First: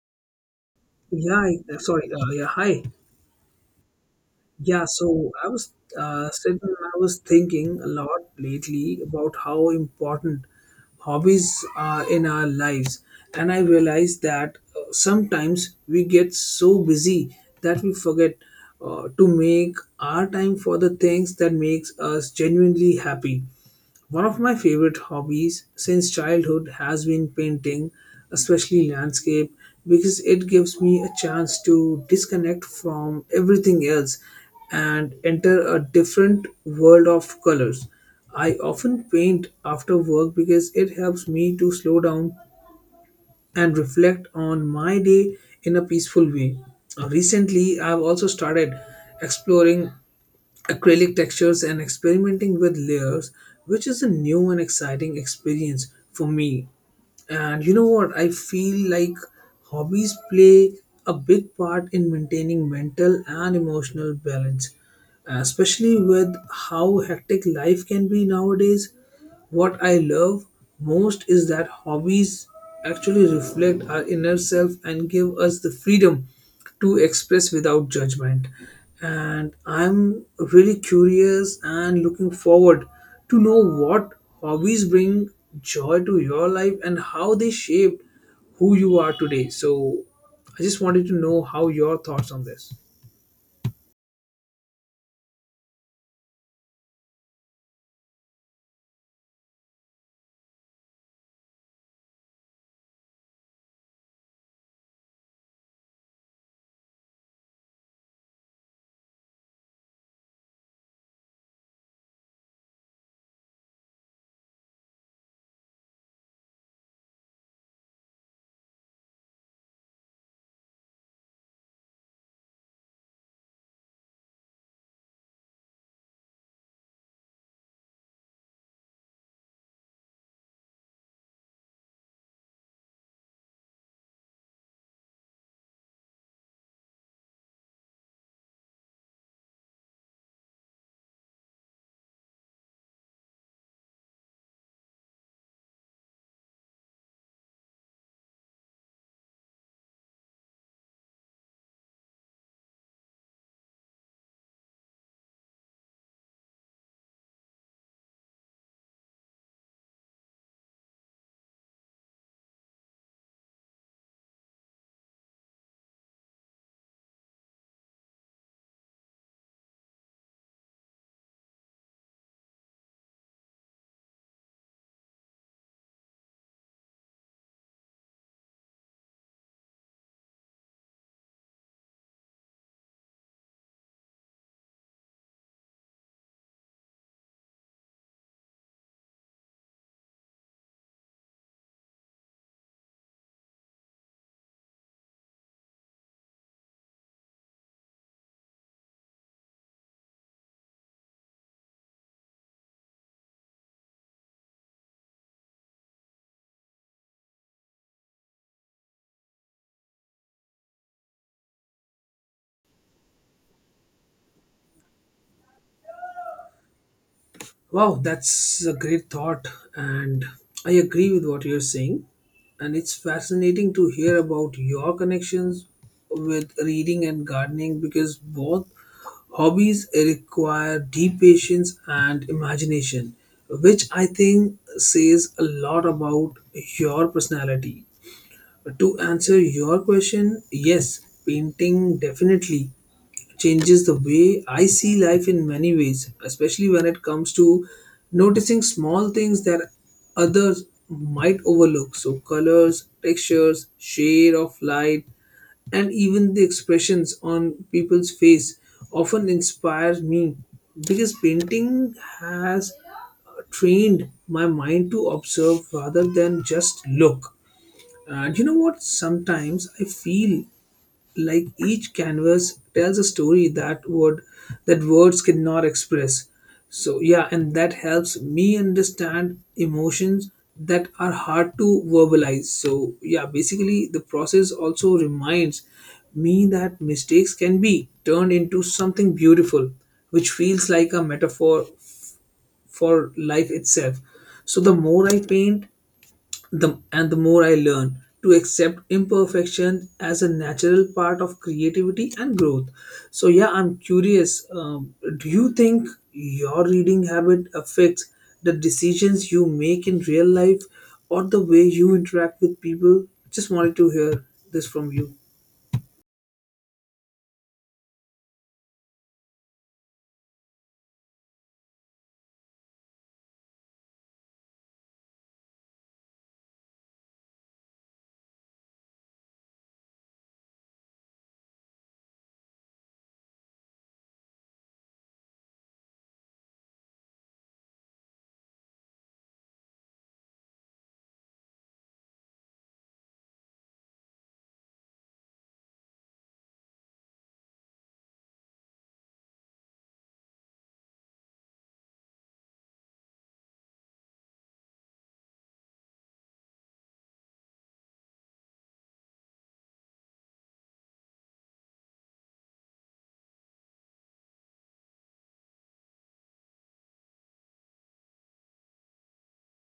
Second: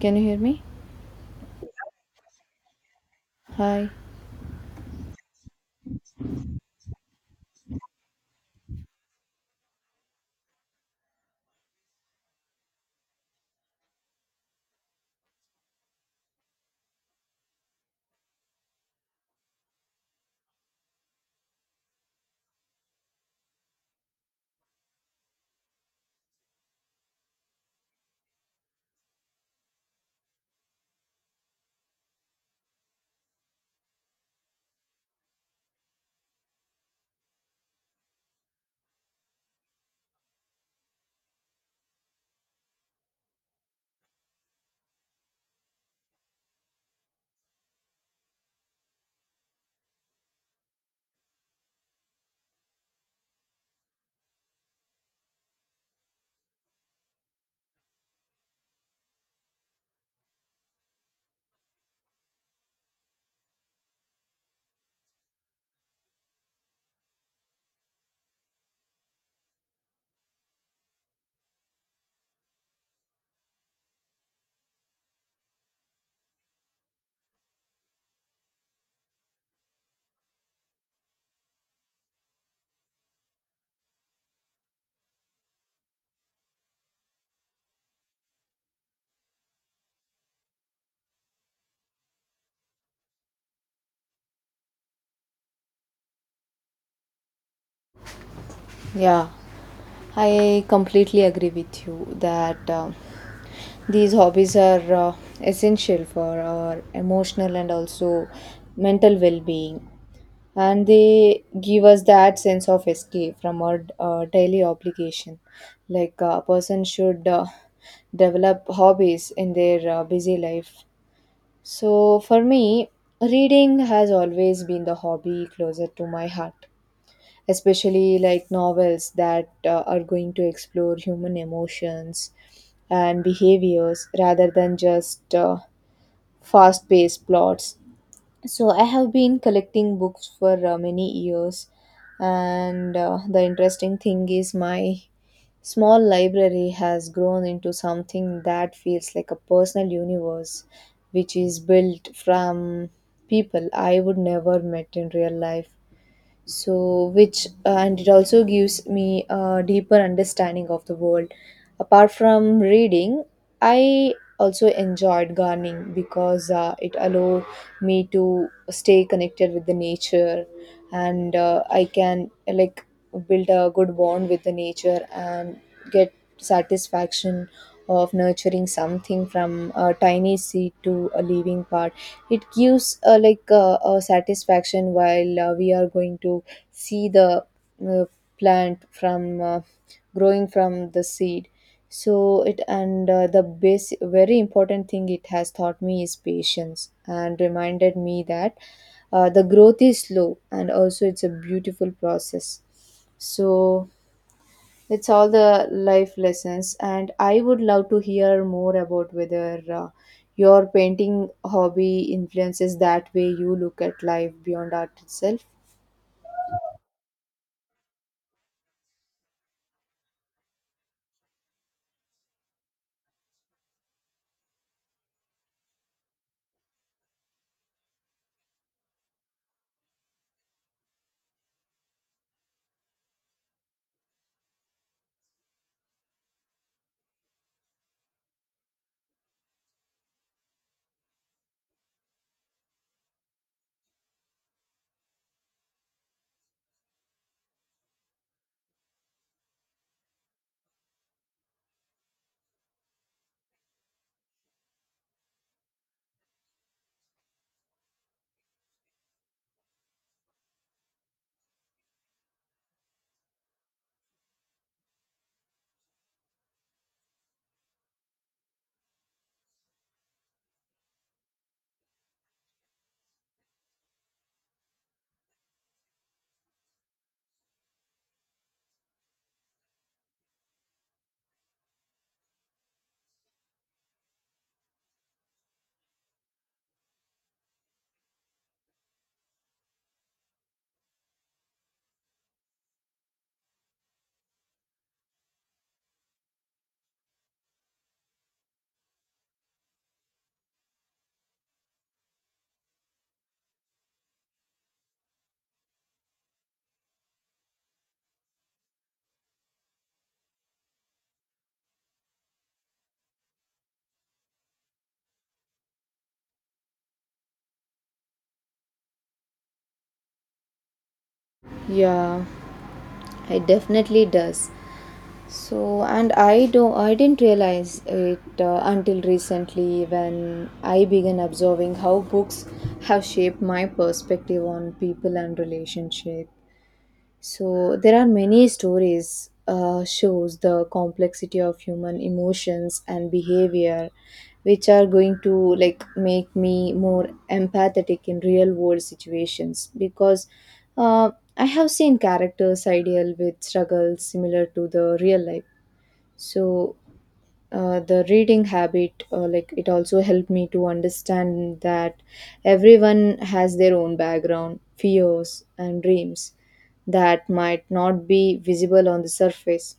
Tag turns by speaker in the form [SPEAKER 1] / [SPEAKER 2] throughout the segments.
[SPEAKER 1] Can you hear me?
[SPEAKER 2] Yeah, I- sorry. Yeah, hi.
[SPEAKER 1] Hi.
[SPEAKER 2] Yeah, so I was sitting, and I was thinking a lot lately about how important hobbies are in our lives, and I realized that sometimes we get so busy that we forget to make our time for the things that makes us genuinely happy. One of my favorite hobbies since childhood has been painting, especially landscape, because it gives me a chance to disconnect from everything else and enter a different world of colors. I often paint after work because it helps me to slow down and reflect on my day in a peaceful way. Recently, I've also started exploring acrylic textures and experimenting with layers, which is a new and exciting experience for me. And you know what? I feel like hobbies play a big part in maintaining mental and emotional balance. Especially with how hectic life can be nowadays. What I love most is that hobbies actually reflect our inner self and give us the freedom to express without judgment. And I'm really curious and looking forward to know what hobbies bring joy to your life and how they shape who you are today. So I just wanted to know how your thoughts on this.
[SPEAKER 1] Yeah, I completely agree with you that these hobbies are essential for our emotional and also mental well being, and they give us that sense of escape from our daily obligation. Like a person should develop hobbies in their busy life. So, for me, reading has always been the hobby closer to my heart, especially like novels that are going to explore human emotions and behaviors rather than just fast paced plots. So, I have been collecting books for many years, and the interesting thing is, my small library has grown into something that feels like a personal universe which is built from people I would never met in real life, so which and it also gives me a deeper understanding of the world. Apart from reading, I also enjoyed gardening because it allowed me to stay connected with the nature, and I can like build a good bond with the nature and get satisfaction of nurturing something from a tiny seed to a living part. It gives a satisfaction while we are going to see the uh, plant from growing from the seed. So it, and the base very important thing it has taught me is patience, and reminded me that the growth is slow, and also it's a beautiful process. So it's all the life lessons, and I would love to hear more about whether your painting hobby influences that way you look at life beyond art itself.
[SPEAKER 2] Wow, that's a great thought, and I agree with what you're saying. And it's fascinating to hear about your connections with reading and gardening because both hobbies require deep patience and imagination, which I think says a lot about your personality. To answer your question, yes, painting definitely changes the way I see life in many ways, especially when it comes to noticing small things that others might overlook. So, colors, textures, shade of light, and even the expressions on people's face often inspires me because painting has trained my mind to observe rather than just look. And you know what? Sometimes I feel like each canvas tells a story that words cannot express. So yeah, and that helps me understand emotions that are hard to verbalize. So yeah, basically the process also reminds me that mistakes can be turned into something beautiful, which feels like a metaphor for life itself. So the more I paint, the and the more I learn to accept imperfection as a natural part of creativity and growth. So yeah, I'm curious. Do you think your reading habit affects the decisions you make in real life or the way you interact with people? Just wanted to hear this from you.
[SPEAKER 1] Yeah, it definitely does. So, and I don't, I didn't realize it until recently when I began observing how books have shaped my perspective on people and relationships. So there are many stories shows the complexity of human emotions and behavior, which are going to like make me more empathetic in real world situations, because uh, I have seen characters ideal with struggles similar to the real life. So the reading habit, like it also helped me to understand that everyone has their own background fears and dreams that might not be visible on the surface,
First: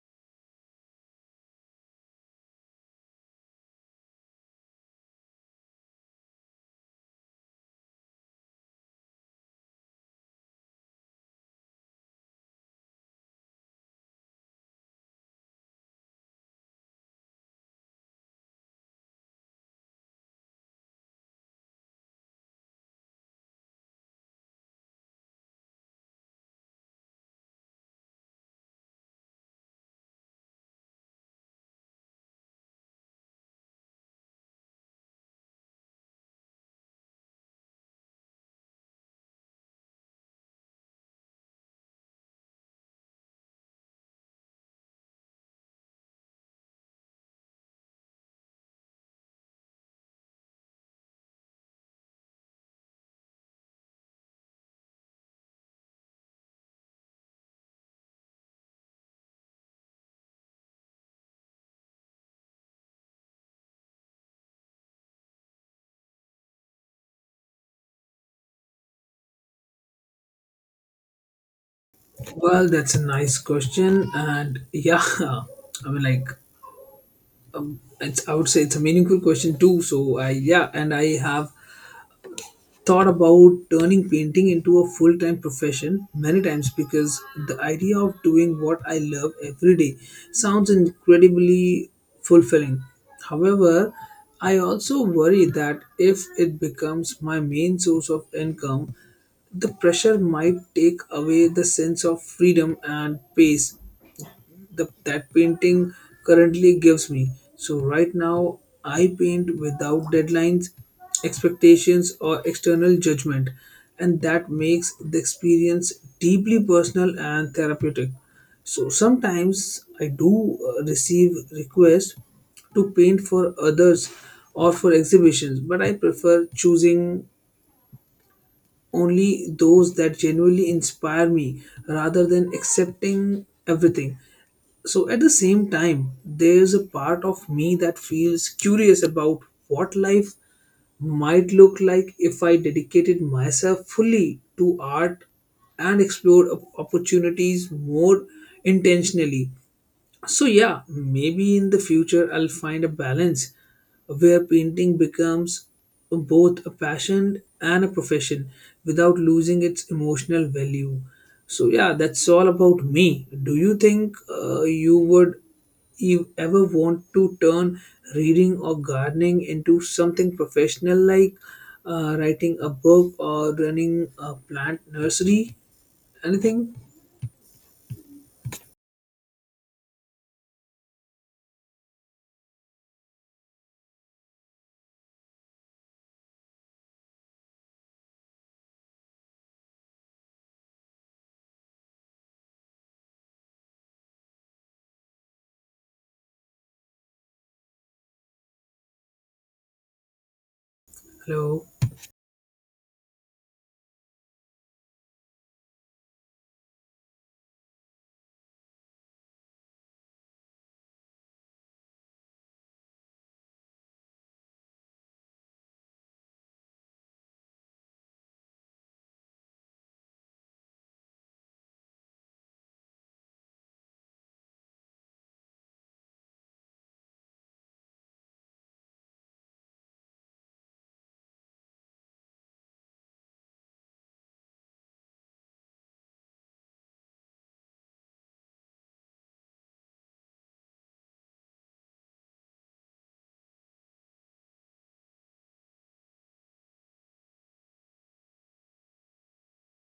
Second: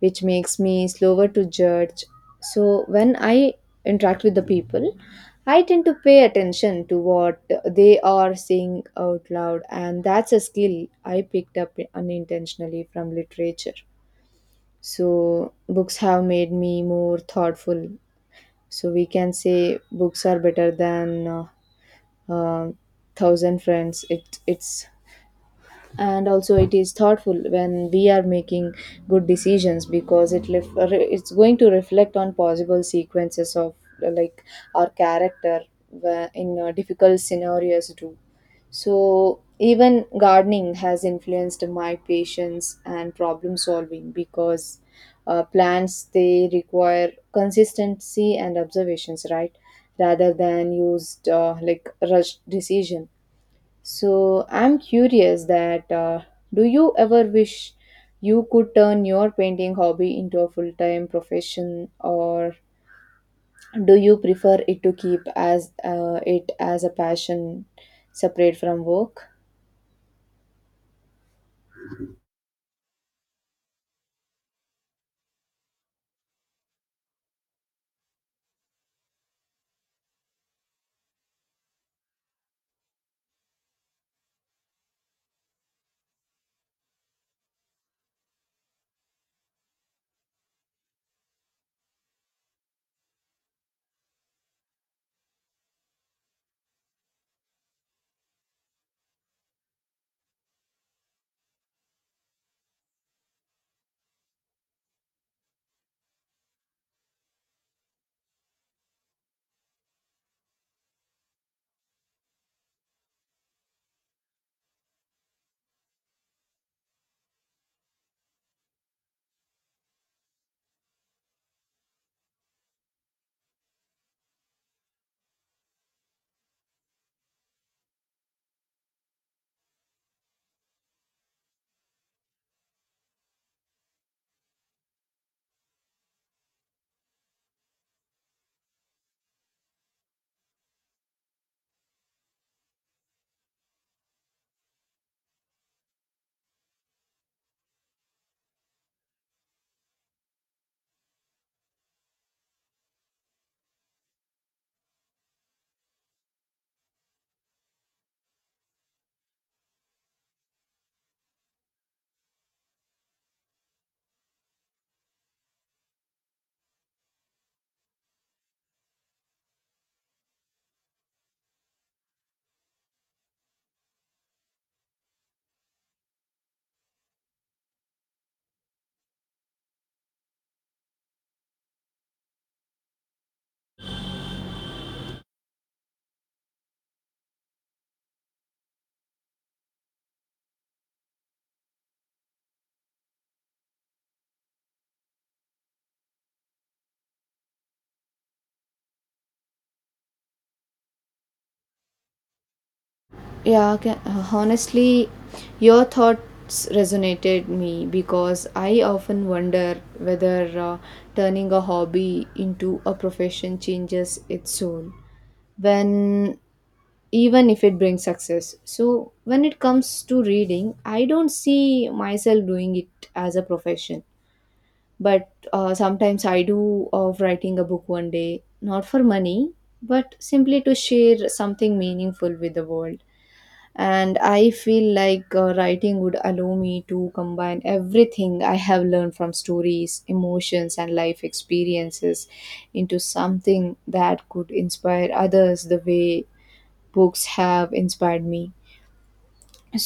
[SPEAKER 1] which makes me slower to judge. So when I interact with the people, I tend to pay attention to what they are saying out loud, and that's a skill I picked up unintentionally from literature. So books have made me more thoughtful. So we can say books are better than uh, thousand friends. It's and also it is thoughtful when we are making good decisions, because it's going to reflect on possible sequences of uh, like our character in difficult scenarios too. So even gardening has influenced my patience and problem solving, because plants they require consistency and observations, right? Rather than used rushed decision. So I'm curious that, do you ever wish you could turn your painting hobby into a full-time profession, or do you prefer it to keep as it as a passion separate from work?
[SPEAKER 2] Well, that's a nice question, and yeah, mean, like, I would say it's a meaningful question too. So I yeah, and I have thought about turning painting into a full time profession many times because the idea of doing what I love every day sounds incredibly fulfilling. However, I also worry that if it becomes my main source of income, the pressure might take away the sense of freedom and pace the that painting currently gives me. So right now I paint without deadlines, expectations or external judgment, and that makes the experience deeply personal and therapeutic. So sometimes I do receive requests to paint for others or for exhibitions, but I prefer choosing only those that genuinely inspire me rather than accepting everything. So at the same time there's a part of me that feels curious about what life might look like if I dedicated myself fully to art and explored opportunities more intentionally. So, yeah, maybe in the future I'll find a balance where painting becomes both a passion and a profession without losing its emotional value. So, yeah, that's all about me. Do you think you ever want to turn reading or gardening into something professional, like writing a book or running a plant nursery? Anything? Hello.
[SPEAKER 1] Yeah, honestly, your thoughts resonated me because I often wonder whether turning a hobby into a profession changes its soul. When, even if it brings success. So, when it comes to reading, I don't see myself doing it as a profession. But sometimes I do of writing a book one day, not for money, but simply to share something meaningful with the world. And I feel like writing would allow me to combine everything I have learned from stories, emotions, and life experiences into something that could inspire others the way books have inspired me.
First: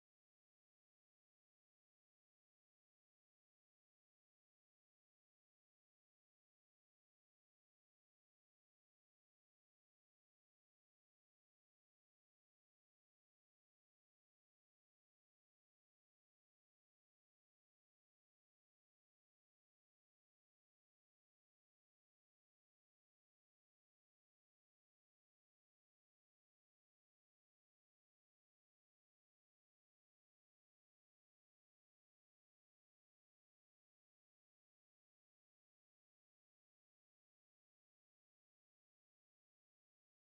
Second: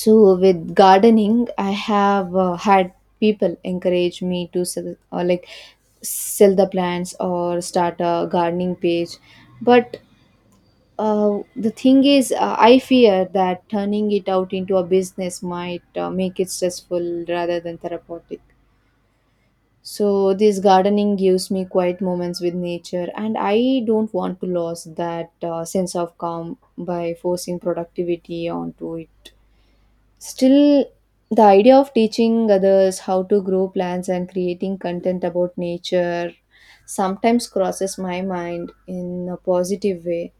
[SPEAKER 1] So with gardening, I have had people encourage me to sell, or like sell the plants or start a gardening page, but the thing is, I fear that turning it out into a business might make it stressful rather than therapeutic. So this gardening gives me quiet moments with nature, and I don't want to lose that sense of calm by forcing productivity onto it. Still, the idea of teaching others how to grow plants and creating content about nature sometimes crosses my mind in a positive way.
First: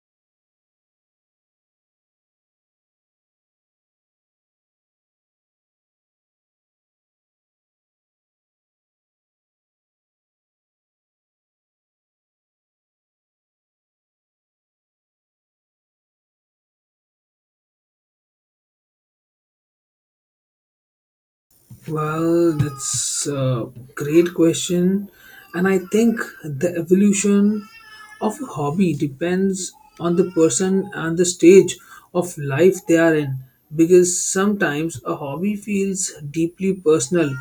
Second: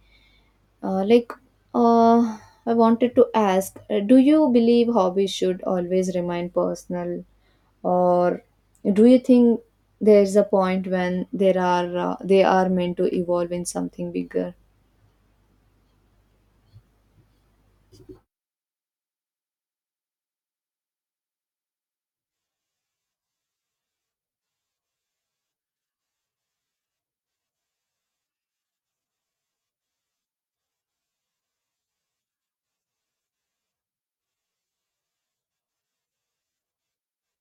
[SPEAKER 1] Uh, like, uh, I wanted to ask, do you believe hobbies should always remain personal, or do you think there's a point when there are they are meant to evolve in something bigger?
[SPEAKER 2] Well, that's a great question. And I think the evolution of a hobby depends on the person and the stage of life they are in. Because sometimes a hobby feels deeply personal,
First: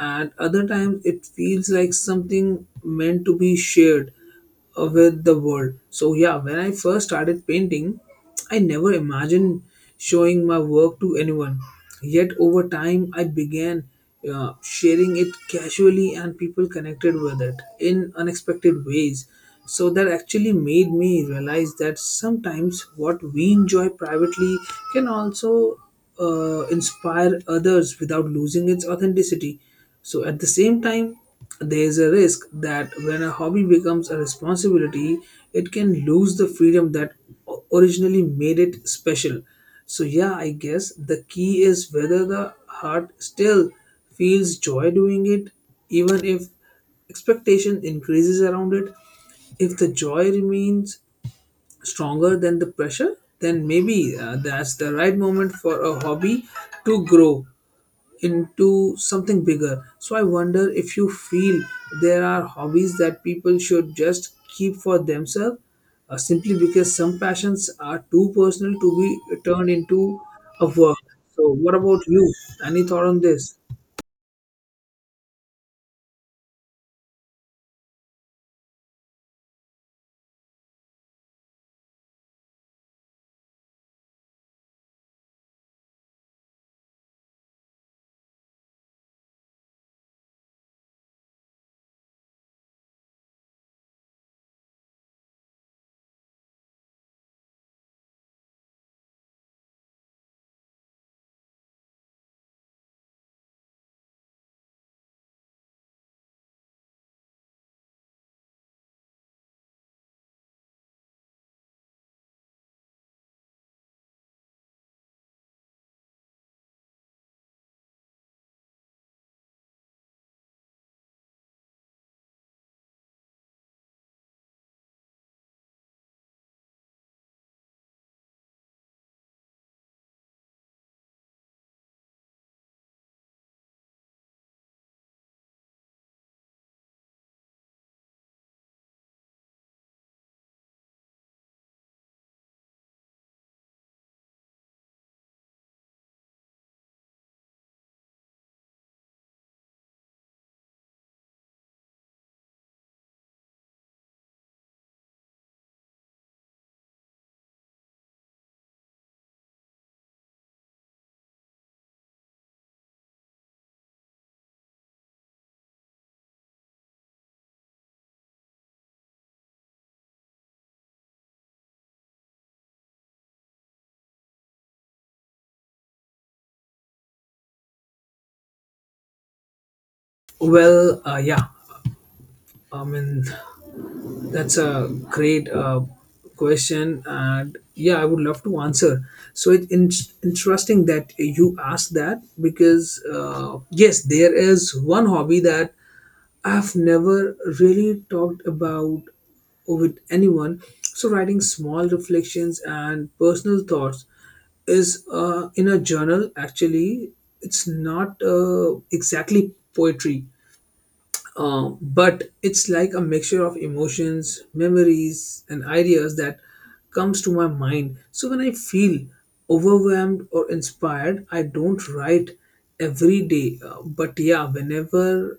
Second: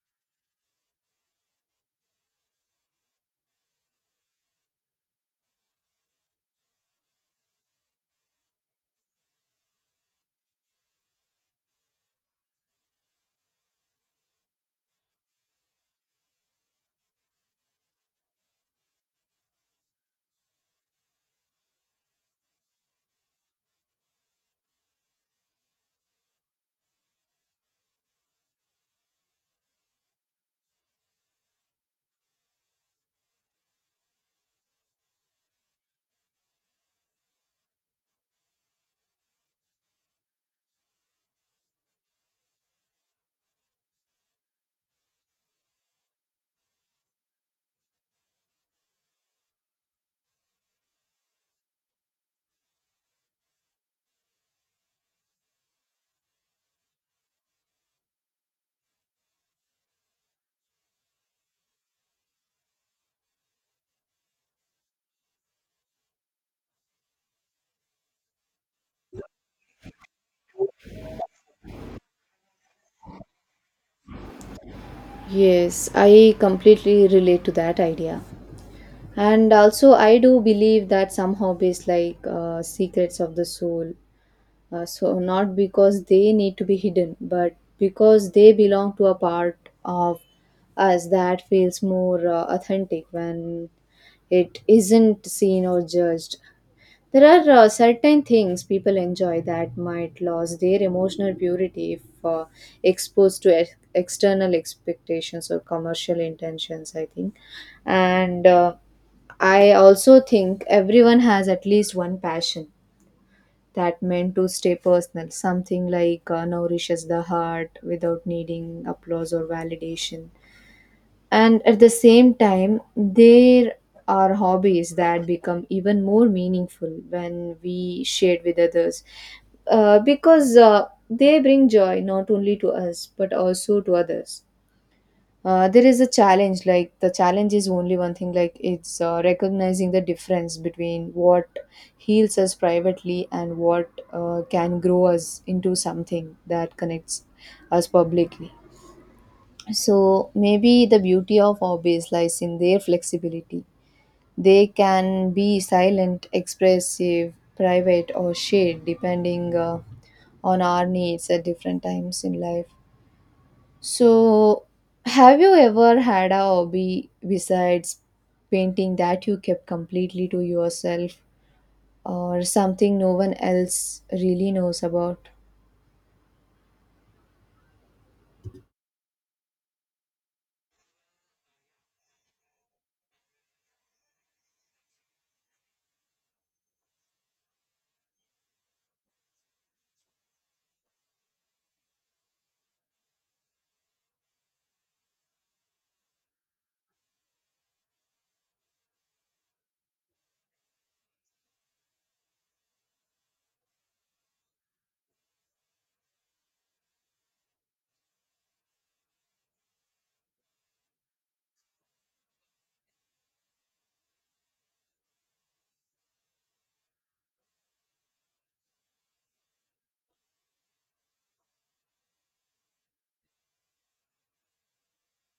[SPEAKER 2] at other times, it feels like something meant to be shared with the world. So, yeah, when I first started painting, I never imagined showing my work to anyone. Yet, over time, I began sharing it casually, and people connected with it in unexpected ways. So, that actually made me realize that sometimes what we enjoy privately can also inspire others without losing its authenticity. So at the same time, there is a risk that when a hobby becomes a responsibility, it can lose the freedom that originally made it special. So yeah, I guess the key is whether the heart still feels joy doing it, even if expectation increases around it. If the joy remains stronger than the pressure, then maybe that's the right moment for a hobby to grow into something bigger. So I wonder if you feel there are hobbies that people should just keep for themselves, simply because some passions are too personal to be turned into a work. So what about you? Any thought on this?
[SPEAKER 1] Yes, I completely relate to that idea. And also, I do believe that some hobbies like secrets of the soul, so not because they need to be hidden, but because they belong to a part of us that feels more authentic when it isn't seen or judged. There are certain things people enjoy that might lose their emotional purity if exposed to external expectations or commercial intentions, I think. And I also think everyone has at least one passion that meant to stay personal, something like nourishes the heart without needing applause or validation. And at the same time, there are hobbies that become even more meaningful when we shared with others, because they bring joy not only to us but also to others. There is a challenge, like the challenge is only one thing, like it's recognizing the difference between what heals us privately and what can grow us into something that connects us publicly. So maybe the beauty of hobbies lies in their flexibility. They can be silent, expressive, private, or shared, depending on our needs at different times in life. So, have you ever had a hobby besides painting that you kept completely to yourself, or something no one else really knows about?
[SPEAKER 2] Well, yeah, I mean, that's a great question, and yeah, I would love to answer. So it's interesting that you asked that because, yes, there is one hobby that I've never really talked about with anyone. So writing small reflections and personal thoughts is in a journal. Actually, it's not exactly poetry, but it's like a mixture of emotions, memories, and ideas that comes to my mind. So when I feel overwhelmed or inspired, I don't write every day. But yeah, whenever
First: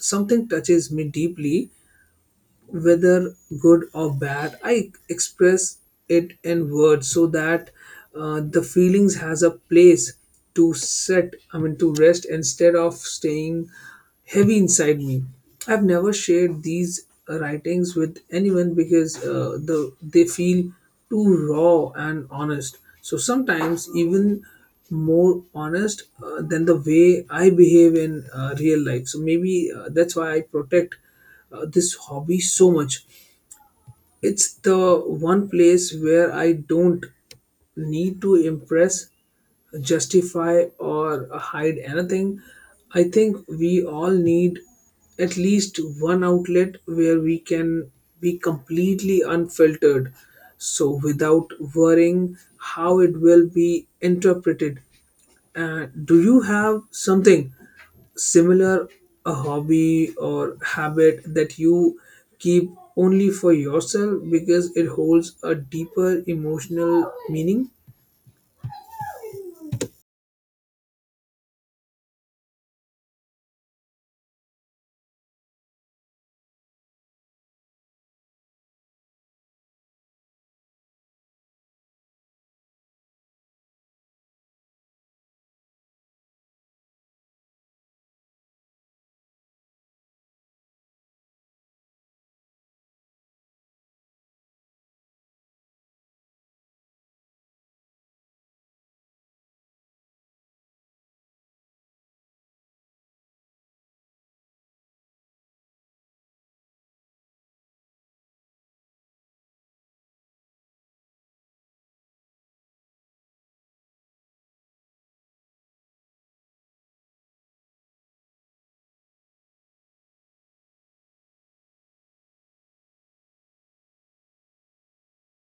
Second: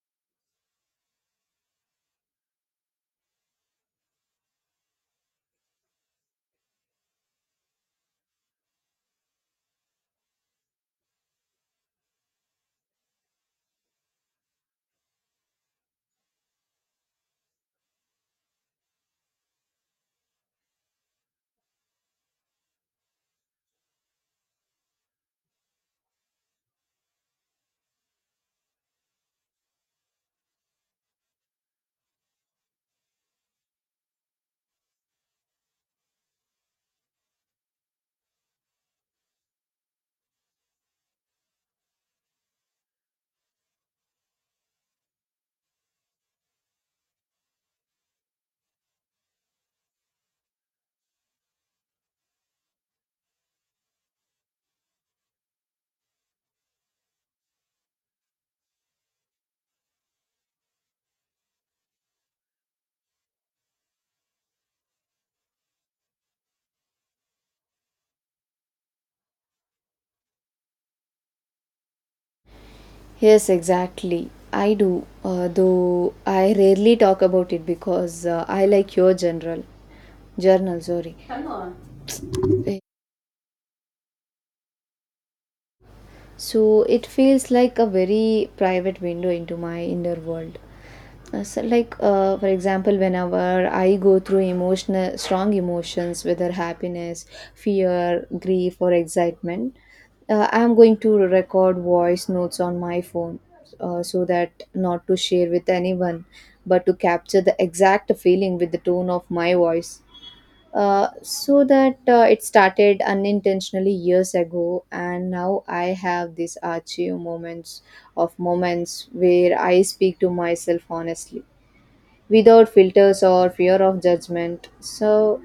[SPEAKER 2] something touches me deeply, whether good or bad, I express it in words so that the feelings has a place to set, I mean to rest, instead of staying heavy inside me. I've never shared these writings with anyone because they feel too raw and honest, so sometimes even more honest than the way I behave in real life. So maybe that's why I protect this hobby so much. It's the one place where I don't need to impress, justify, or hide anything. I think we all need at least one outlet where we can be completely unfiltered. So, without worrying how it will be interpreted. Do you have something similar, a hobby or habit that you keep only for yourself because it holds a deeper emotional meaning?
[SPEAKER 1] Yes, exactly. I do, though I rarely talk about it because I like your general journal, sorry. So it feels like a very private window into my inner world. So like for example, whenever I go through emotional strong emotions, whether happiness, fear, grief, or excitement, I am going to record voice notes on my phone, so that not to share with anyone, but to capture the exact feeling with the tone of my voice. So that it started unintentionally years ago, and now I have these archive moments of moments where I speak to myself honestly, without filters or fear of judgment. So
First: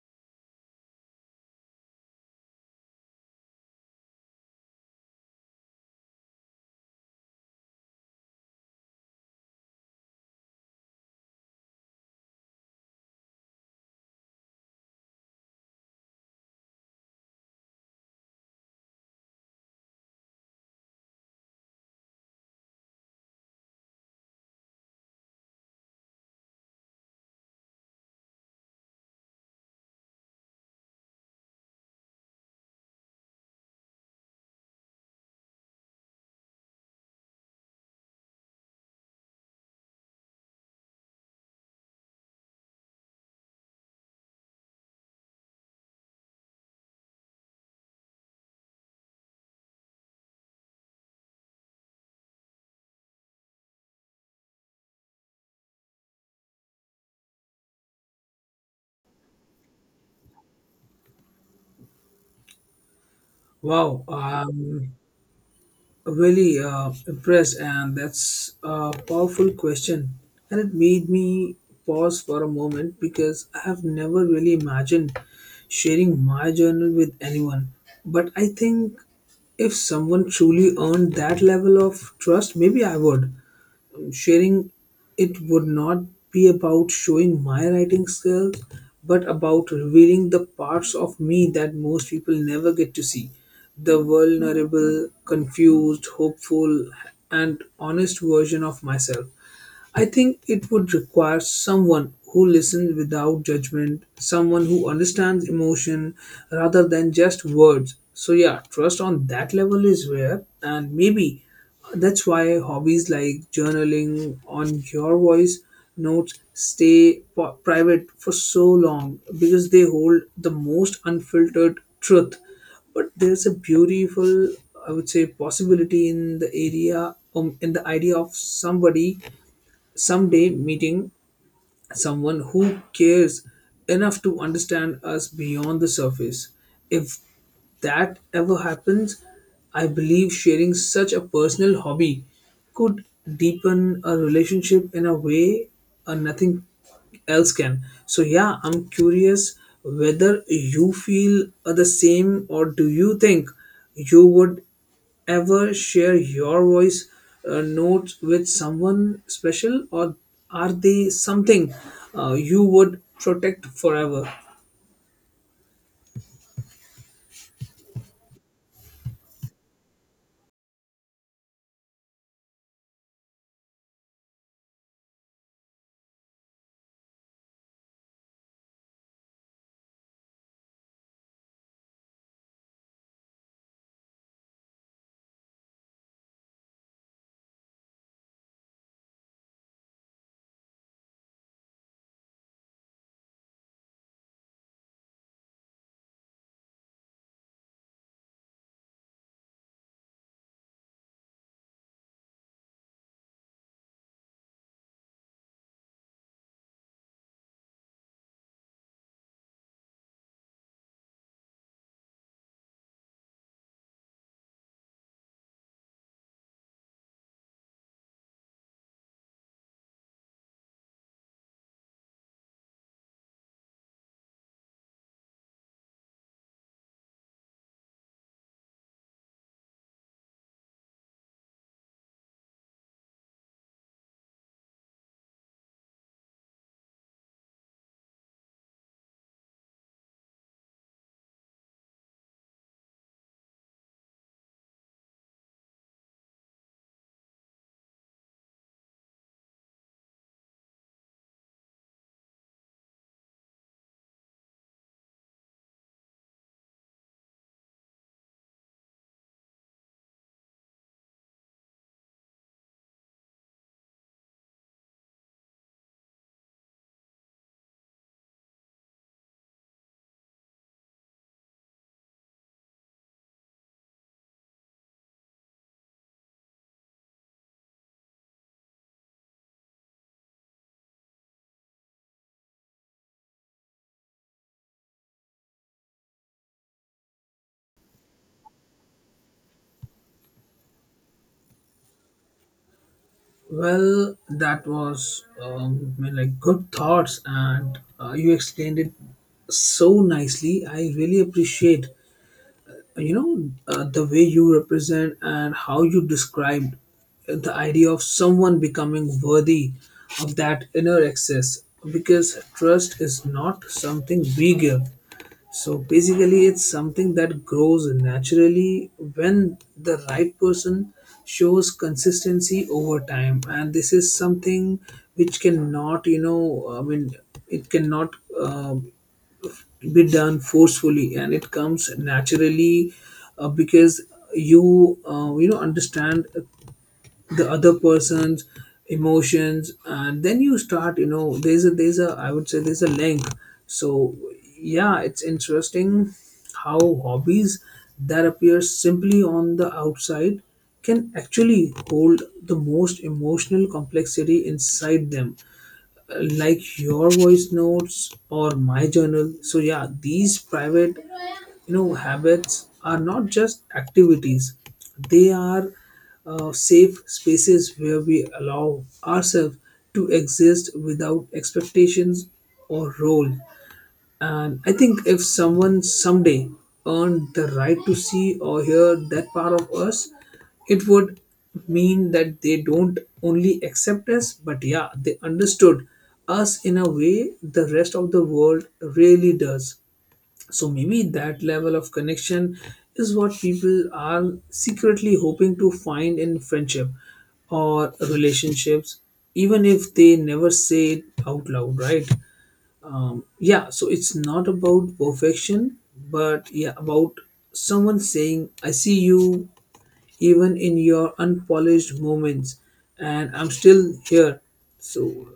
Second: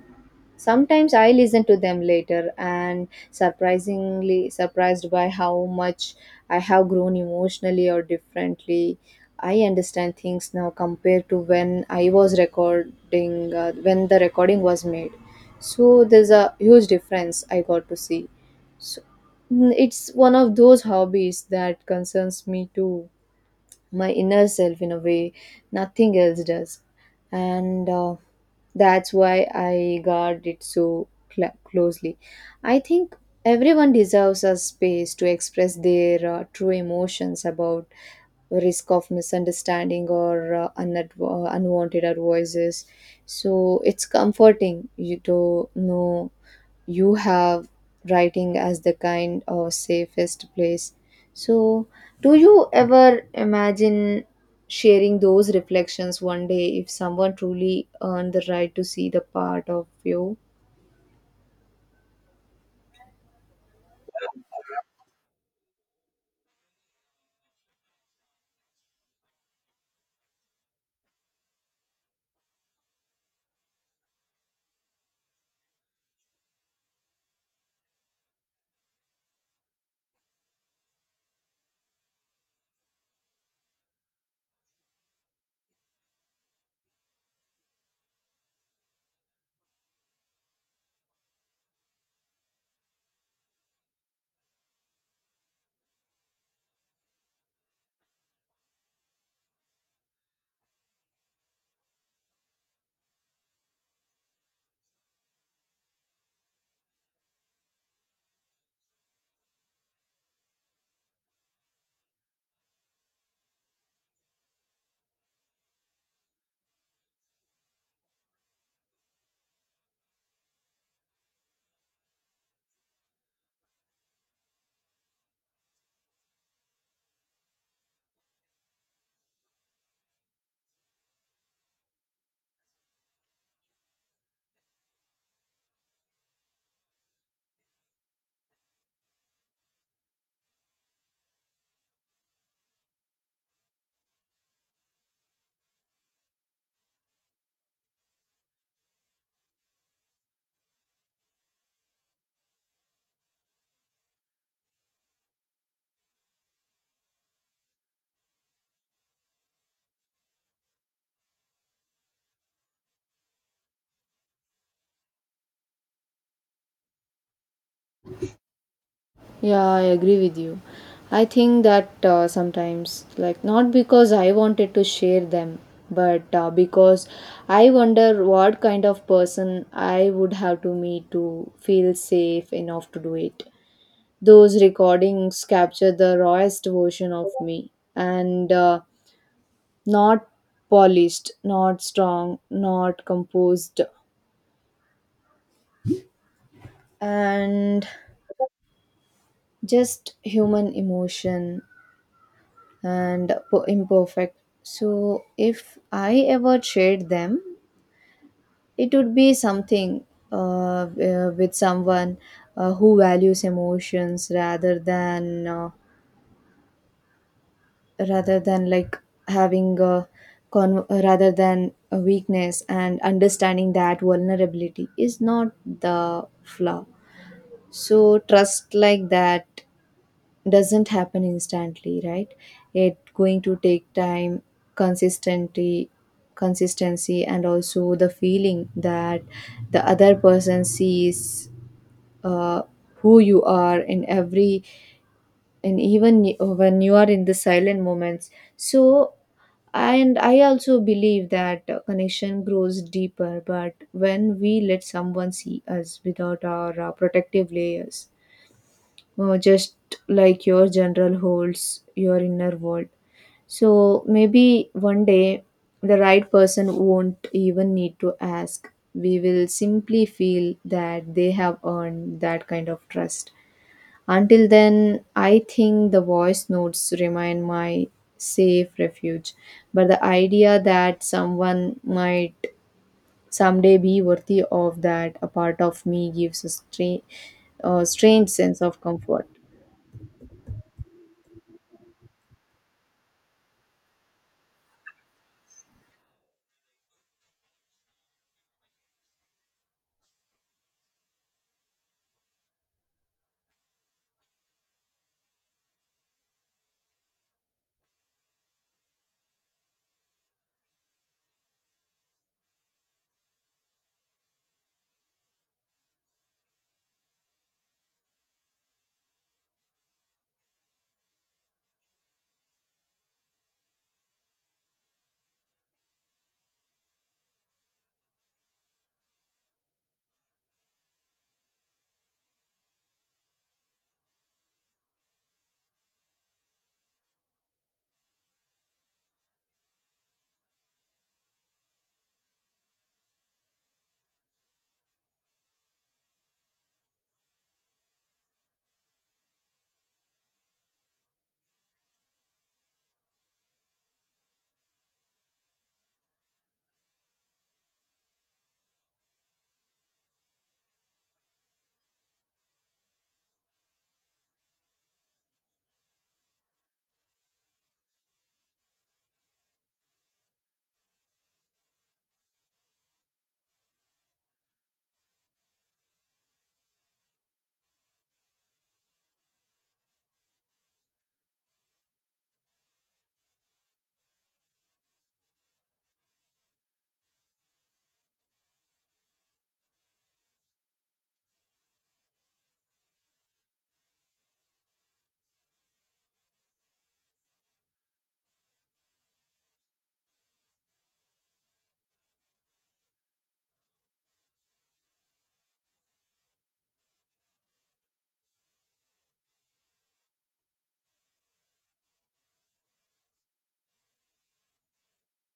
[SPEAKER 1] sometimes I listen to them later, and surprisingly surprised by how much I have grown emotionally or differently. I understand things now compared to when I was recording, when the recording was made. So there's a huge difference I got to see. So, it's one of those hobbies that concerns me too, my inner self in a way nothing else does. And that's why I guard it so closely. I think everyone deserves a space to express their true emotions about risk of misunderstanding or unwanted advices. So it's comforting you to know you have writing as the kind of safest place. So, do you ever imagine sharing those reflections one day, if someone truly earned the right to see the part of you?
[SPEAKER 2] Wow, I'm really impressed, and that's a powerful question, and it made me pause for a moment because I have never really imagined sharing my journal with anyone. But I think if someone truly earned that level of trust, maybe I would. Sharing it would not be about showing my writing skills, but about revealing the parts of me that most people never get to see: the vulnerable, confused, hopeful, and honest version of myself. I think it would require someone who listens without judgment, someone who understands emotion rather than just words. So, yeah, trust on that level is rare, and maybe that's why hobbies like journaling on your voice notes stay private for so long, because they hold the most unfiltered truth. But there's a beautiful, I would say, possibility in the idea of somebody someday meeting someone who cares enough to understand us beyond the surface. If that ever happens, I believe sharing such a personal hobby could deepen a relationship in a way nothing else can. So, yeah, I'm curious whether you feel the same, or do you think you would ever share your voice notes with someone special, or are they something you would protect forever?
[SPEAKER 1] Yeah, I agree with you. I think that sometimes, like, not because I wanted to share them, but because I wonder what kind of person I would have to meet to feel safe enough to do it. Those recordings capture the rawest version of me, and not polished, not strong, not composed, and just human emotion and imperfect. So, if I ever shared them, it would be something with someone who values emotions rather than. Rather than like having a rather than a weakness, and understanding that vulnerability is not the flaw. So trust like that doesn't happen instantly, right? It going to take time, consistency, consistency, and also the feeling that the other person sees uh, who you are in every, and even when you are in the silent moments. So, and I also believe that connection grows deeper but when we let someone see us without our protective layers, just like your general holds your inner world. So maybe one day the right person won't even need to ask. We will simply feel that they have earned that kind of trust. Until then, I think the voice notes remain my safe refuge. But the idea that someone might someday be worthy of that, a part of me gives a, a strange sense of comfort.
[SPEAKER 2] Well, that was my, like, good thoughts, and you explained it so nicely. I really appreciate, you know, the way you represent and how you described the idea of someone becoming worthy of that inner access, because trust is not something we give. So basically it's something that grows naturally when the right person shows consistency over time, and this is something which cannot, you know, I mean, it cannot, um be done forcefully. And it comes naturally, because you, you know, understand the other person's emotions, and then you start, you know, there's a, I would say there's a link. So yeah, it's interesting how hobbies that appear simply on the outside can actually hold the most emotional complexity inside them, like your voice notes or my journal. So yeah, these private, you know, habits are not just activities, they are safe spaces where we allow ourselves to exist without expectations or role. And I think if someone someday earned the right to see or hear that part of us, it would mean that they don't only accept us, but yeah, they understood us in a way the rest of the world really does. So maybe that level of connection is what people are secretly hoping to find in friendship or relationships, even if they never say it out loud, right? Yeah, so it's not about perfection but yeah about someone saying I see you even in your unpolished moments and I'm still here. So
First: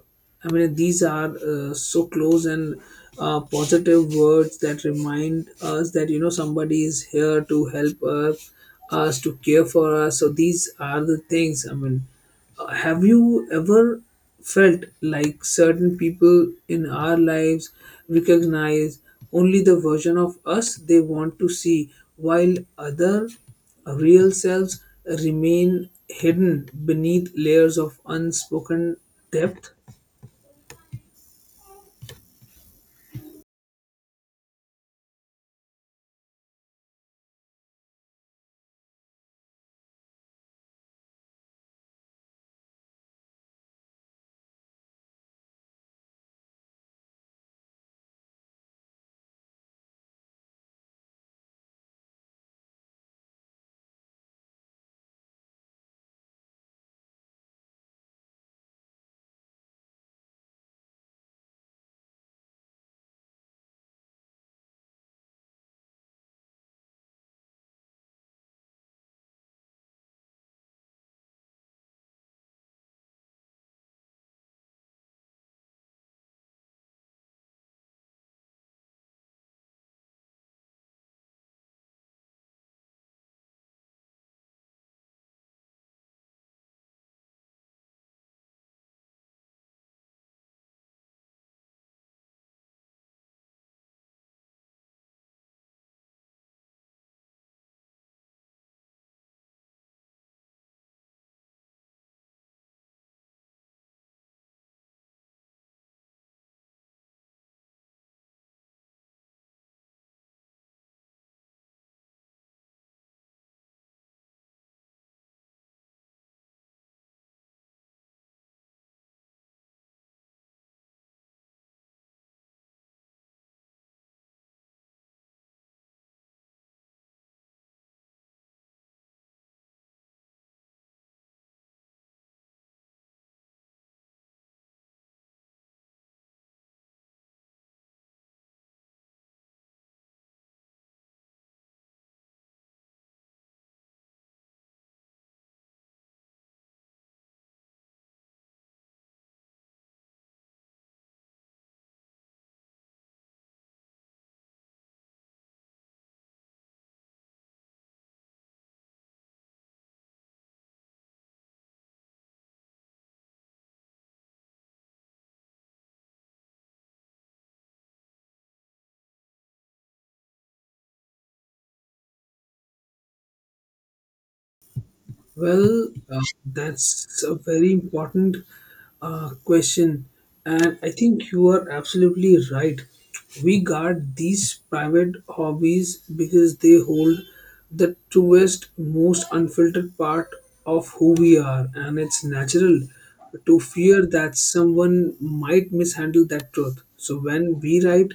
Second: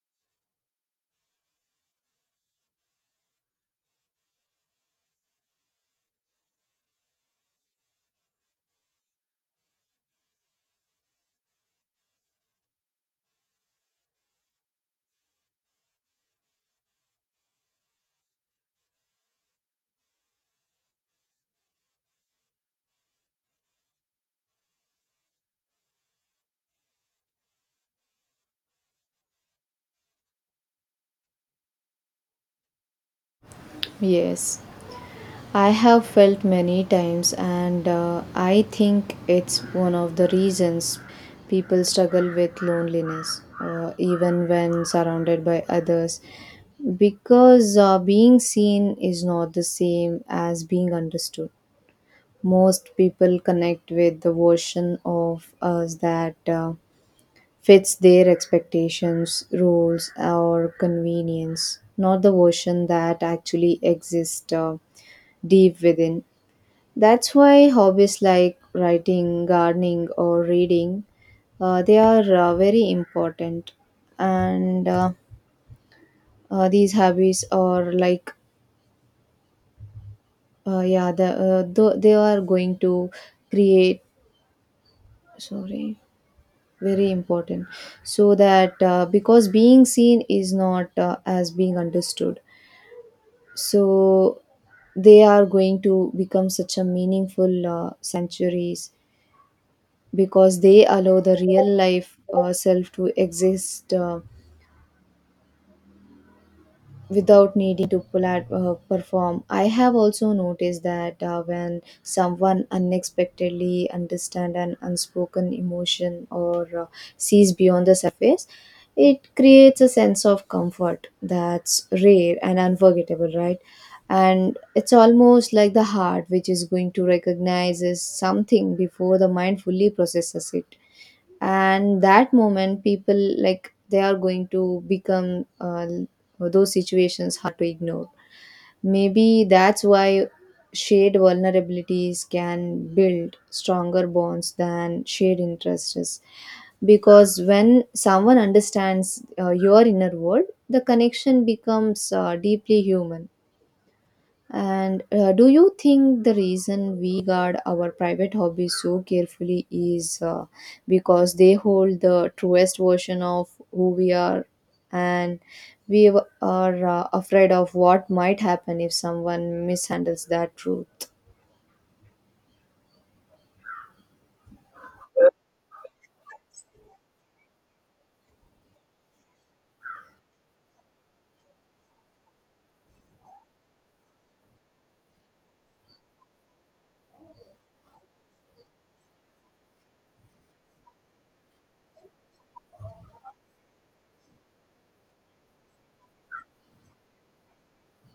[SPEAKER 2] I mean these are so close and positive words that remind us that somebody is here to help us, us to care for us. So these are the things I mean. Have you ever felt like certain people in our lives recognize only the version of us they want to see while other real selves remain hidden beneath layers of unspoken depth?
[SPEAKER 1] Yes. I have felt many times, and I think it's one of the reasons people struggle with loneliness, even when surrounded by others, because being seen is not the same as being understood. Most people connect with the version of us that fits their expectations, rules, or convenience, not the version that actually exists deep within. That's why hobbies like writing, gardening, or reading, they are very important. And These hobbies are like, they are going to create, sorry, very important. So that because being seen is not as being understood. So they are going to become such a meaningful sanctuaries because they allow the real life self to exist without needing to pull out, perform. I have also noticed that when someone unexpectedly understands an unspoken emotion or sees beyond the surface, it creates a sense of comfort that's rare and unforgettable, right? And it's almost like the heart, which is going to recognize something before the mind fully processes it. And that moment people like they are going to become those situations hard to ignore. Maybe that's why shared vulnerabilities can build stronger bonds than shared interests, because when someone understands your inner world, the connection becomes deeply human. And do you think the reason we guard our private hobbies so carefully is because they hold the truest version of who we are, and we are afraid of what might happen if someone mishandles that truth?
[SPEAKER 2] Well, that's a very important question, and I think you are absolutely right. We guard these private hobbies because they hold the truest, most unfiltered part of who we are, and it's natural to fear that someone might mishandle that truth. So, when we write,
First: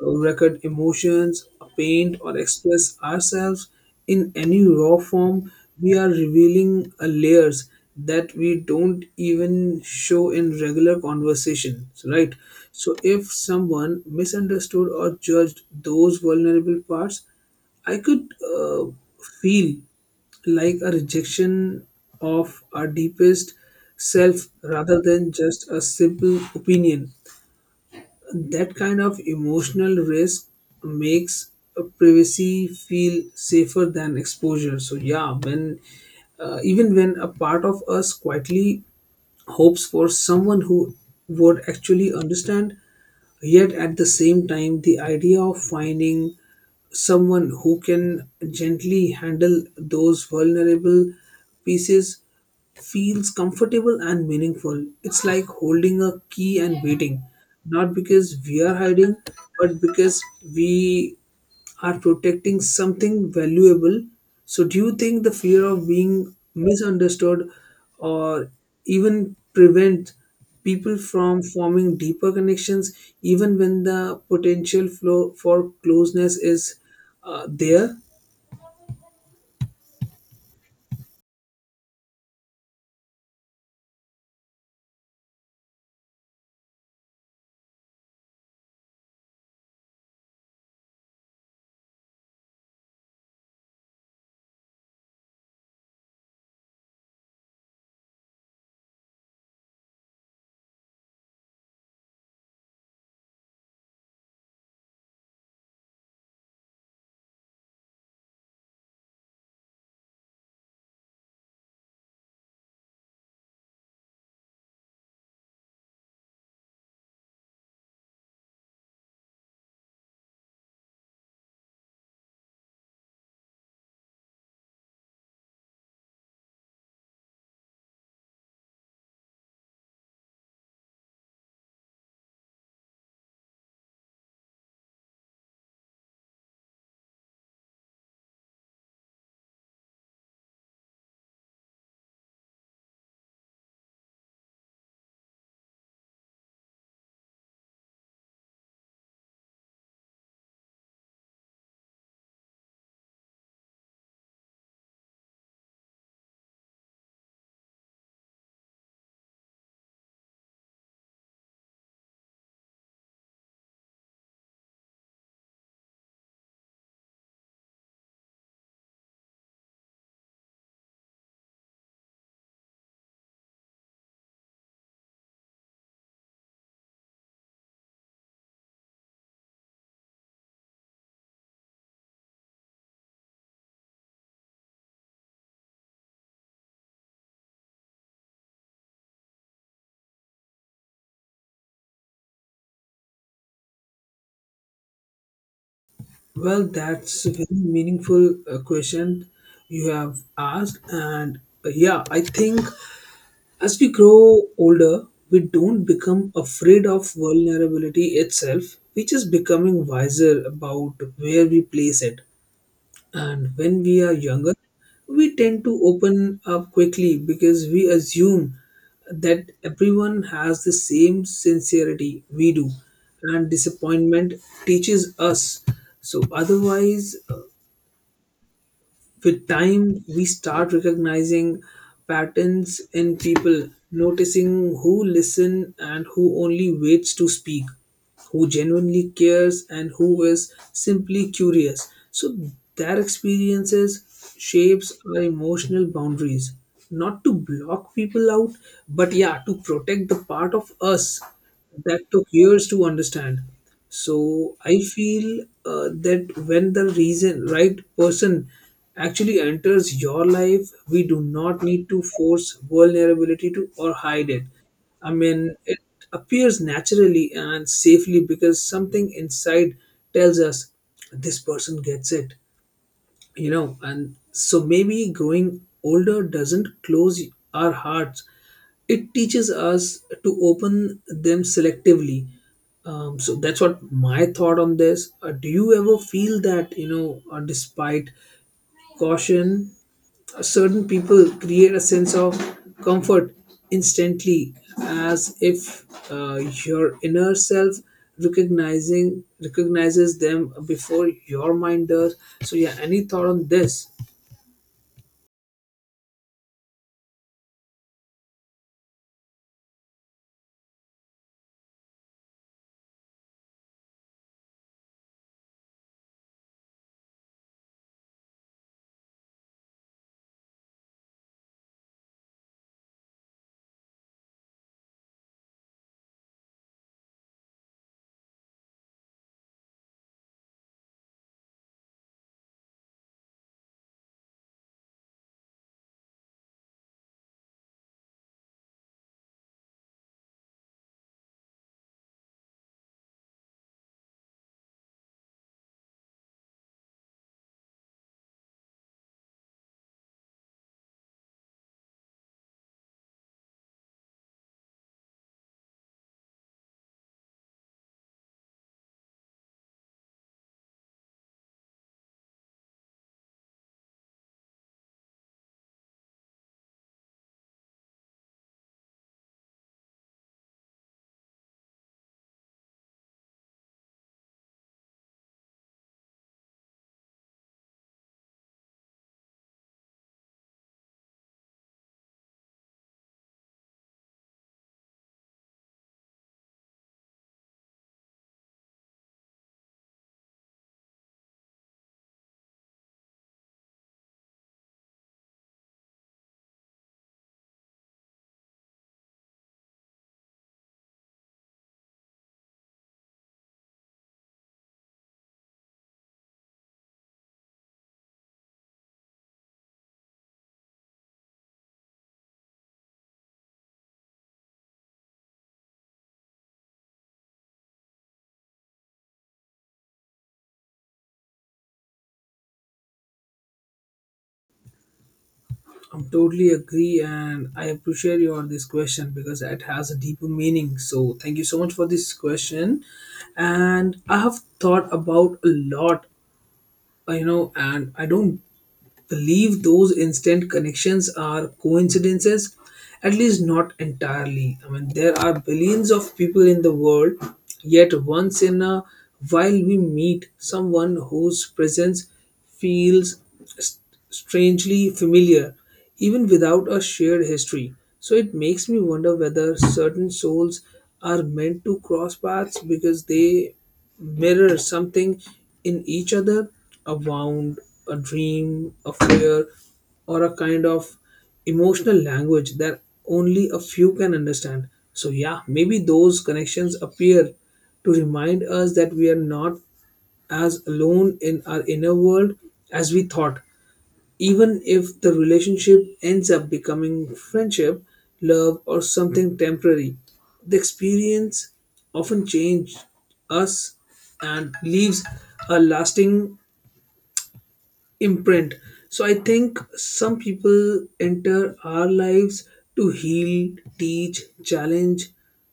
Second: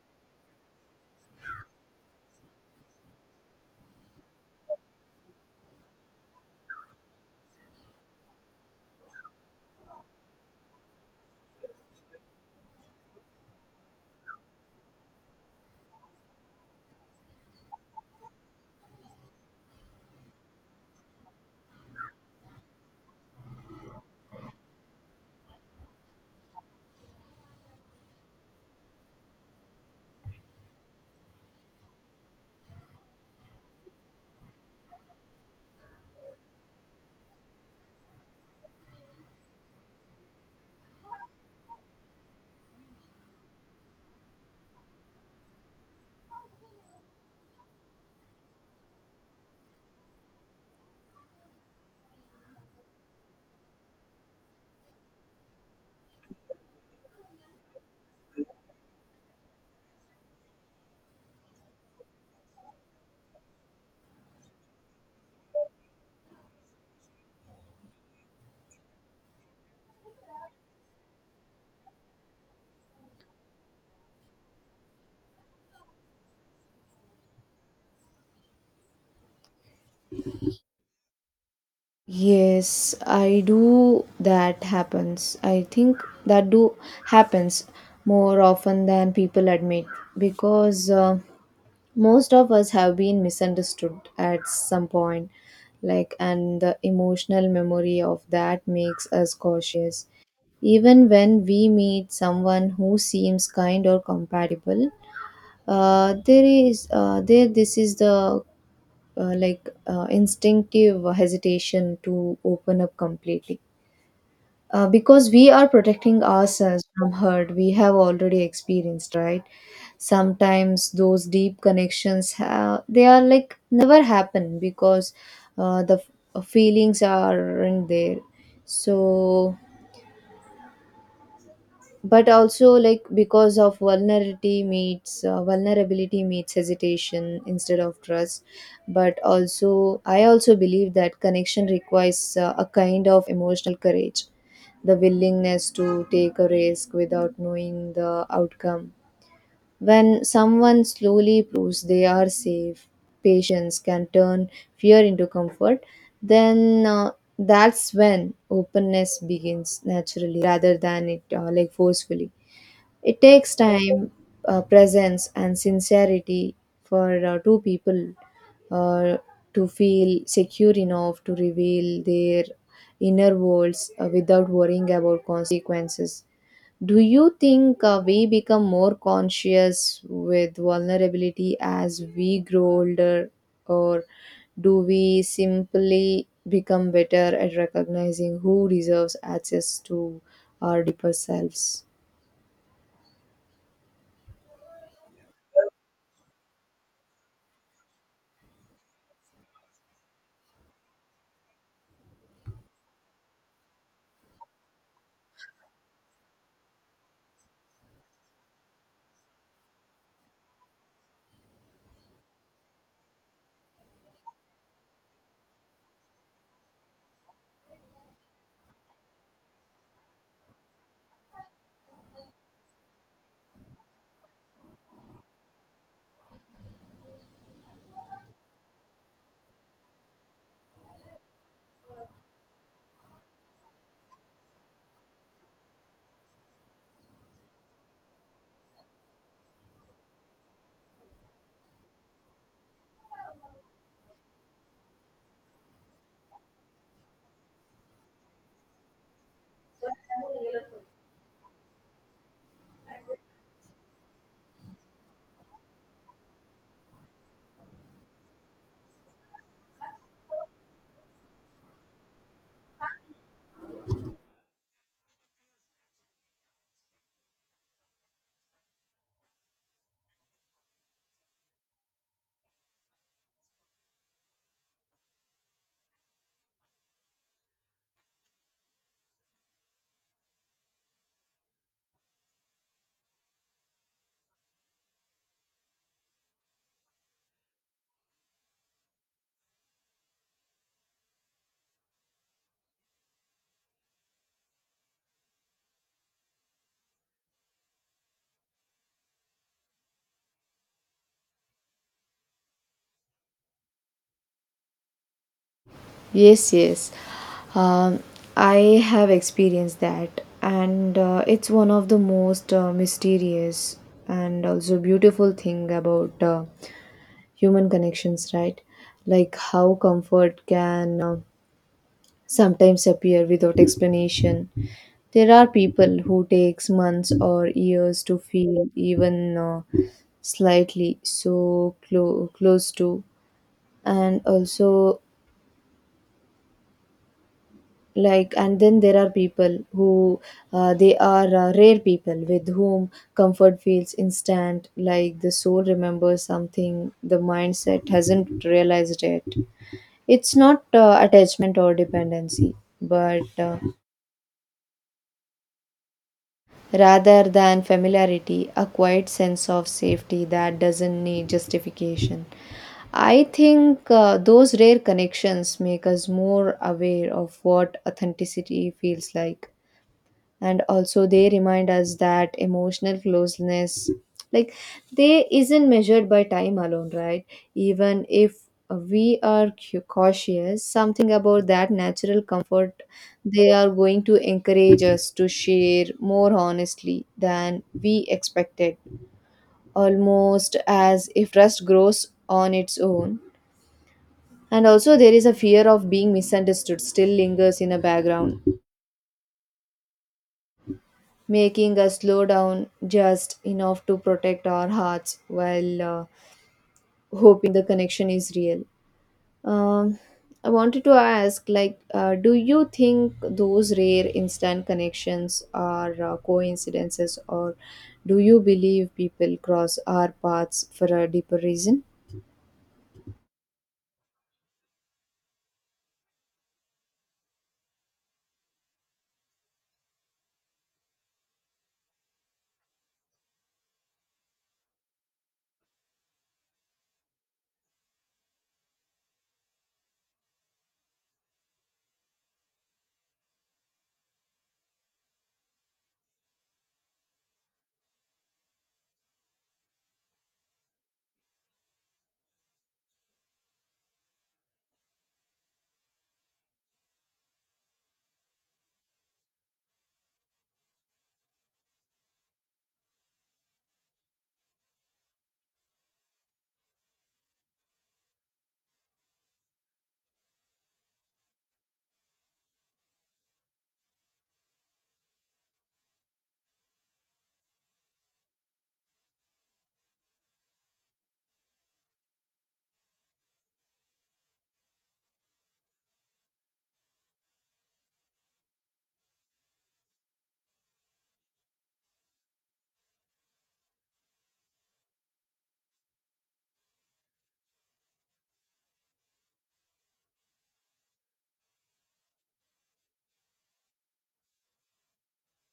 [SPEAKER 2] record emotions, paint, or express ourselves in any raw form, we are revealing a layers that we don't even show in regular conversations, right? So, if someone misunderstood or judged those vulnerable parts, I could uh, feel like a rejection of our deepest self rather than just a simple opinion. That kind of emotional risk makes a privacy feel safer than exposure. So yeah, when even when a part of us quietly hopes for someone who would actually understand. Yet at the same time, the idea of finding someone who can gently handle those vulnerable pieces feels comfortable and meaningful. It's like holding a key and waiting, not because we are hiding, but because we are protecting something valuable. So, do you think the fear of being misunderstood or even prevent people from forming deeper connections, even when the potential flow for closeness is there?
[SPEAKER 1] Yes, I do. That happens. I think that do happens more often than people admit, because most of us have been misunderstood at some point, like, and the emotional memory of that makes us cautious. Even when we meet someone who seems kind or compatible, there is there this is the like instinctive hesitation to open up completely, because we are protecting ourselves from hurt we have already experienced, right? Sometimes those deep connections they are like never happen, because the feelings aren't there, so. But also, like, because of vulnerability meets hesitation instead of trust. But also I also believe that connection requires a kind of emotional courage, the willingness to take a risk without knowing the outcome. When someone slowly proves they are safe, patience can turn fear into comfort. Then That's when openness begins naturally rather than it like forcefully. It takes time, presence, and sincerity for two people uh, to feel secure enough to reveal their inner worlds without worrying about consequences. Do you think we become more conscious with vulnerability as we grow older, or do we simply become better at recognizing who deserves access to our deeper selves?
[SPEAKER 2] Well, that's a very meaningful question you have asked, and yeah, I think as we grow older, we don't become afraid of vulnerability itself, we just becoming wiser about where we place it. And when we are younger, we tend to open up quickly because we assume that everyone has the same sincerity we do, and disappointment teaches us. So otherwise, with time, we start recognizing patterns in people, noticing who listen and who only waits to speak, who genuinely cares and who is simply curious. So their experiences shapes our emotional boundaries, not to block people out, but yeah, to protect the part of us that took years to understand. So I feel that when the reason right person actually enters your life, we do not need to force vulnerability to or hide it. I mean, it appears naturally and safely because something inside tells us this person gets it, you know. And so maybe growing older doesn't close our hearts, it teaches us to open them selectively. So that's what my thought on this. Do you ever feel that despite caution, certain people create a sense of comfort instantly, as if uh, your inner self recognizing recognizes them before your mind does? So yeah, any thought on this?
[SPEAKER 1] Yes, yes. Um, I have experienced that, and it's one of the most mysterious and also beautiful thing about human connections, right? Like, how comfort can sometimes appear without explanation. There are people who takes months or years to feel even slightly so close to, and also, like, and then there are people who they are rare people with whom comfort feels instant, like the soul remembers something the mindset hasn't realized yet. It's not attachment or dependency, but rather than familiarity, a quiet sense of safety that doesn't need justification. I think those rare connections make us more aware of what authenticity feels like, and also they remind us that emotional closeness, like, they isn't measured by time alone, right? Even if we are cautious, something about that natural comfort, they are going to encourage us to share more honestly than we expected, almost as if trust grows on its own. And also there is a fear of being misunderstood still lingers in the background, making us slow down just enough to protect our hearts while hoping the connection is real. Um, I wanted to ask, like, do you think those rare instant connections are coincidences, or do you believe people cross our paths for a deeper reason?
[SPEAKER 2] I totally agree, and I appreciate you on this question because it has a deeper meaning. So, thank you so much for this question. And I have thought about a lot, you know, and I don't believe those instant connections are coincidences, at least not entirely. I mean, there are billions of people in the world, yet once in a while we meet someone whose presence feels s- strangely familiar, even without a shared history. So it makes me wonder whether certain souls are meant to cross paths because they mirror something in each other: a wound, a dream, a fear, or a kind of emotional language that only a few can understand. So, yeah, maybe those connections appear to remind us that we are not as alone in our inner world as we thought. Even if the relationship ends up becoming friendship, love, or something temporary, the experience often changes us and leaves a lasting imprint. So I think some people enter our lives to heal, teach, challenge,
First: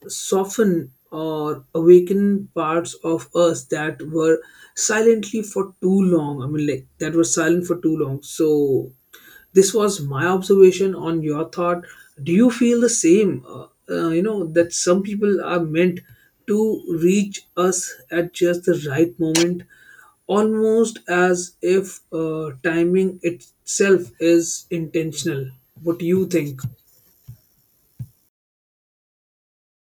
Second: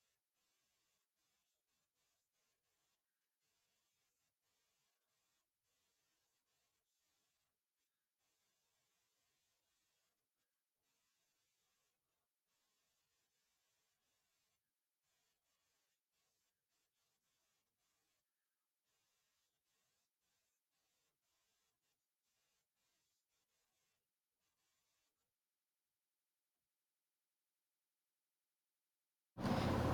[SPEAKER 2] soften, or awaken parts of us that were silently for too long. I mean, like that were silent for too long. So this was my observation on your thought. Do you feel the same? You know that some people are meant to reach us at just the right moment, almost as if timing itself is intentional. What do you think?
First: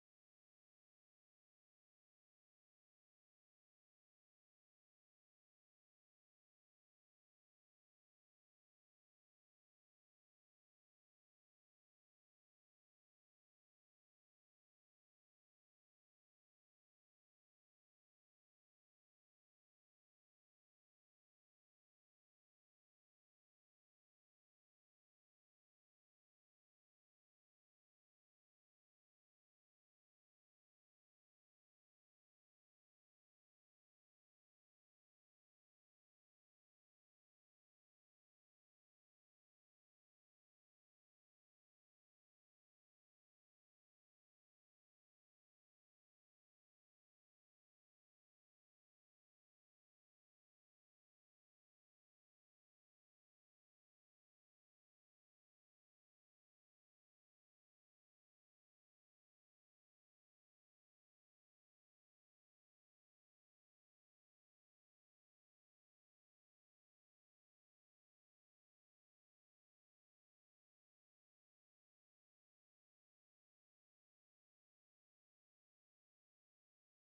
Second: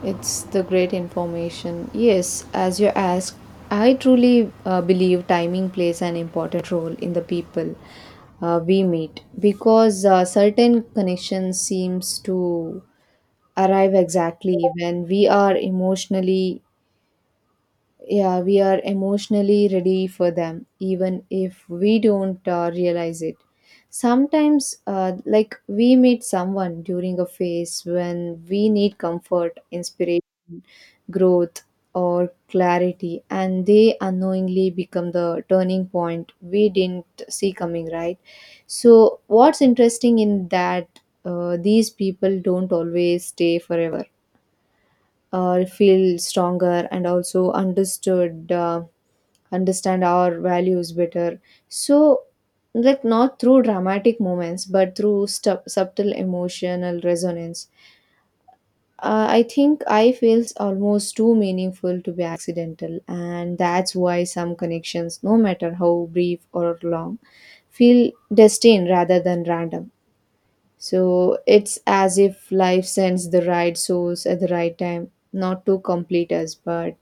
[SPEAKER 1] It's the great information. Yes, as you ask, I truly believe timing plays an important role in the people we meet, because certain connections seems to arrive exactly when we are emotionally, yeah, we are emotionally ready for them, even if we don't realize it. Sometimes, like, we meet someone during a phase when we need comfort, inspiration, growth, or clarity, and they unknowingly become the turning point we didn't see coming, right? So what's interesting in that, these people don't always stay forever, feel stronger and also understood, understand our values better. So, like, not through dramatic moments but through subtle emotional resonance. I think I feels almost too meaningful to be accidental, and that's why some connections, no matter how brief or long, feel destined rather than random. So it's as if life sends the right souls at the right time, not to complete us, but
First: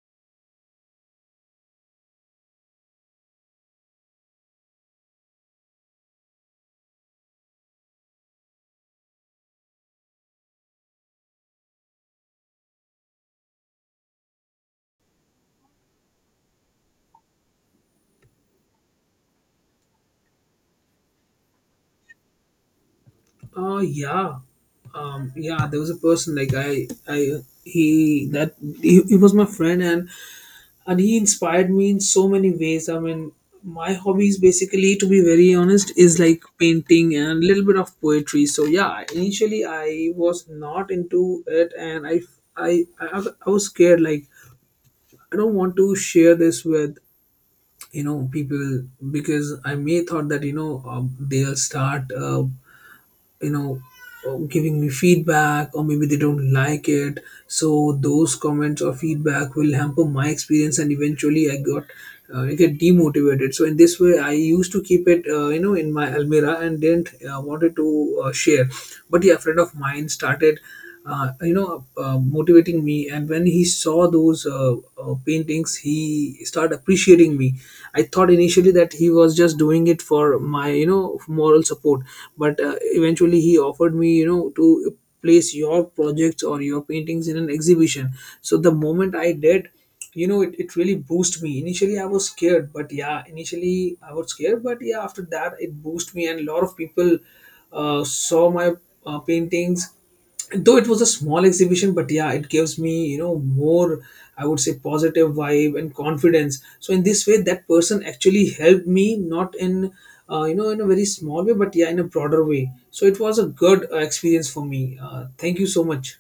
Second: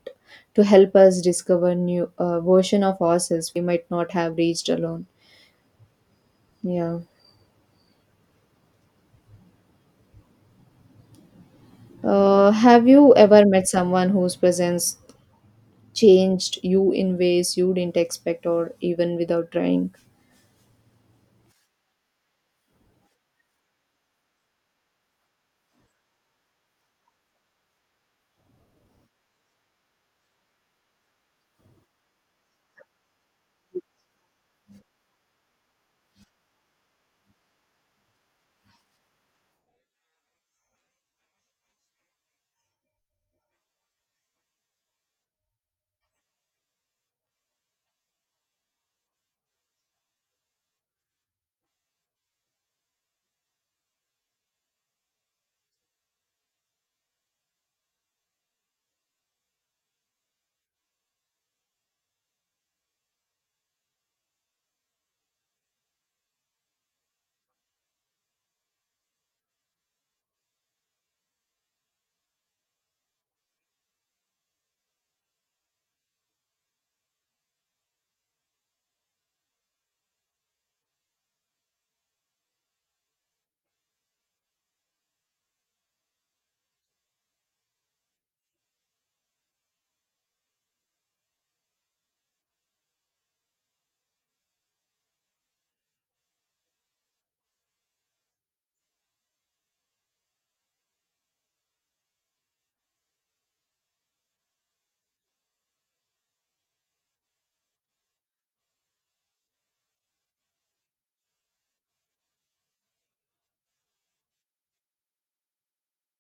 [SPEAKER 1] to help us discover new version of ourselves we might not have reached alone. Yeah. Have you ever met someone whose presence changed you in ways you didn't expect or even without trying?
[SPEAKER 2] Yeah, yeah, there was a person. Like, I he that he was my friend, and he inspired me in so many ways. I mean, my hobbies basically, to be very honest, is like painting and a little bit of poetry. So yeah, initially I was not into it, and i i, I was scared. Like, I don't want to share this with, you know, people, because I may thought that you know they'll start you know giving me feedback, or maybe they don't like it. So those comments or feedback will hamper my experience, and eventually I got I get demotivated. So in this way, I used to keep it, you know, in my almirah, and didn't wanted to share. But yeah, a friend of mine started you know motivating me, and when he saw those paintings, he started appreciating me. I thought initially that he was just doing it for my, you know, moral support, but eventually he offered me, you know, to place your projects or your paintings in an exhibition. So the moment I did, you know, it really boosted me. Initially I was scared, but yeah, after that it boosted me, and a lot of people saw my paintings. Though it was a small exhibition, but yeah, it gives me, you know, more, I would say, positive vibe and confidence. So in this way, that person actually helped me, not in you know, in a very small way, but yeah, in a broader way. So it was a good experience for me. Thank you so much.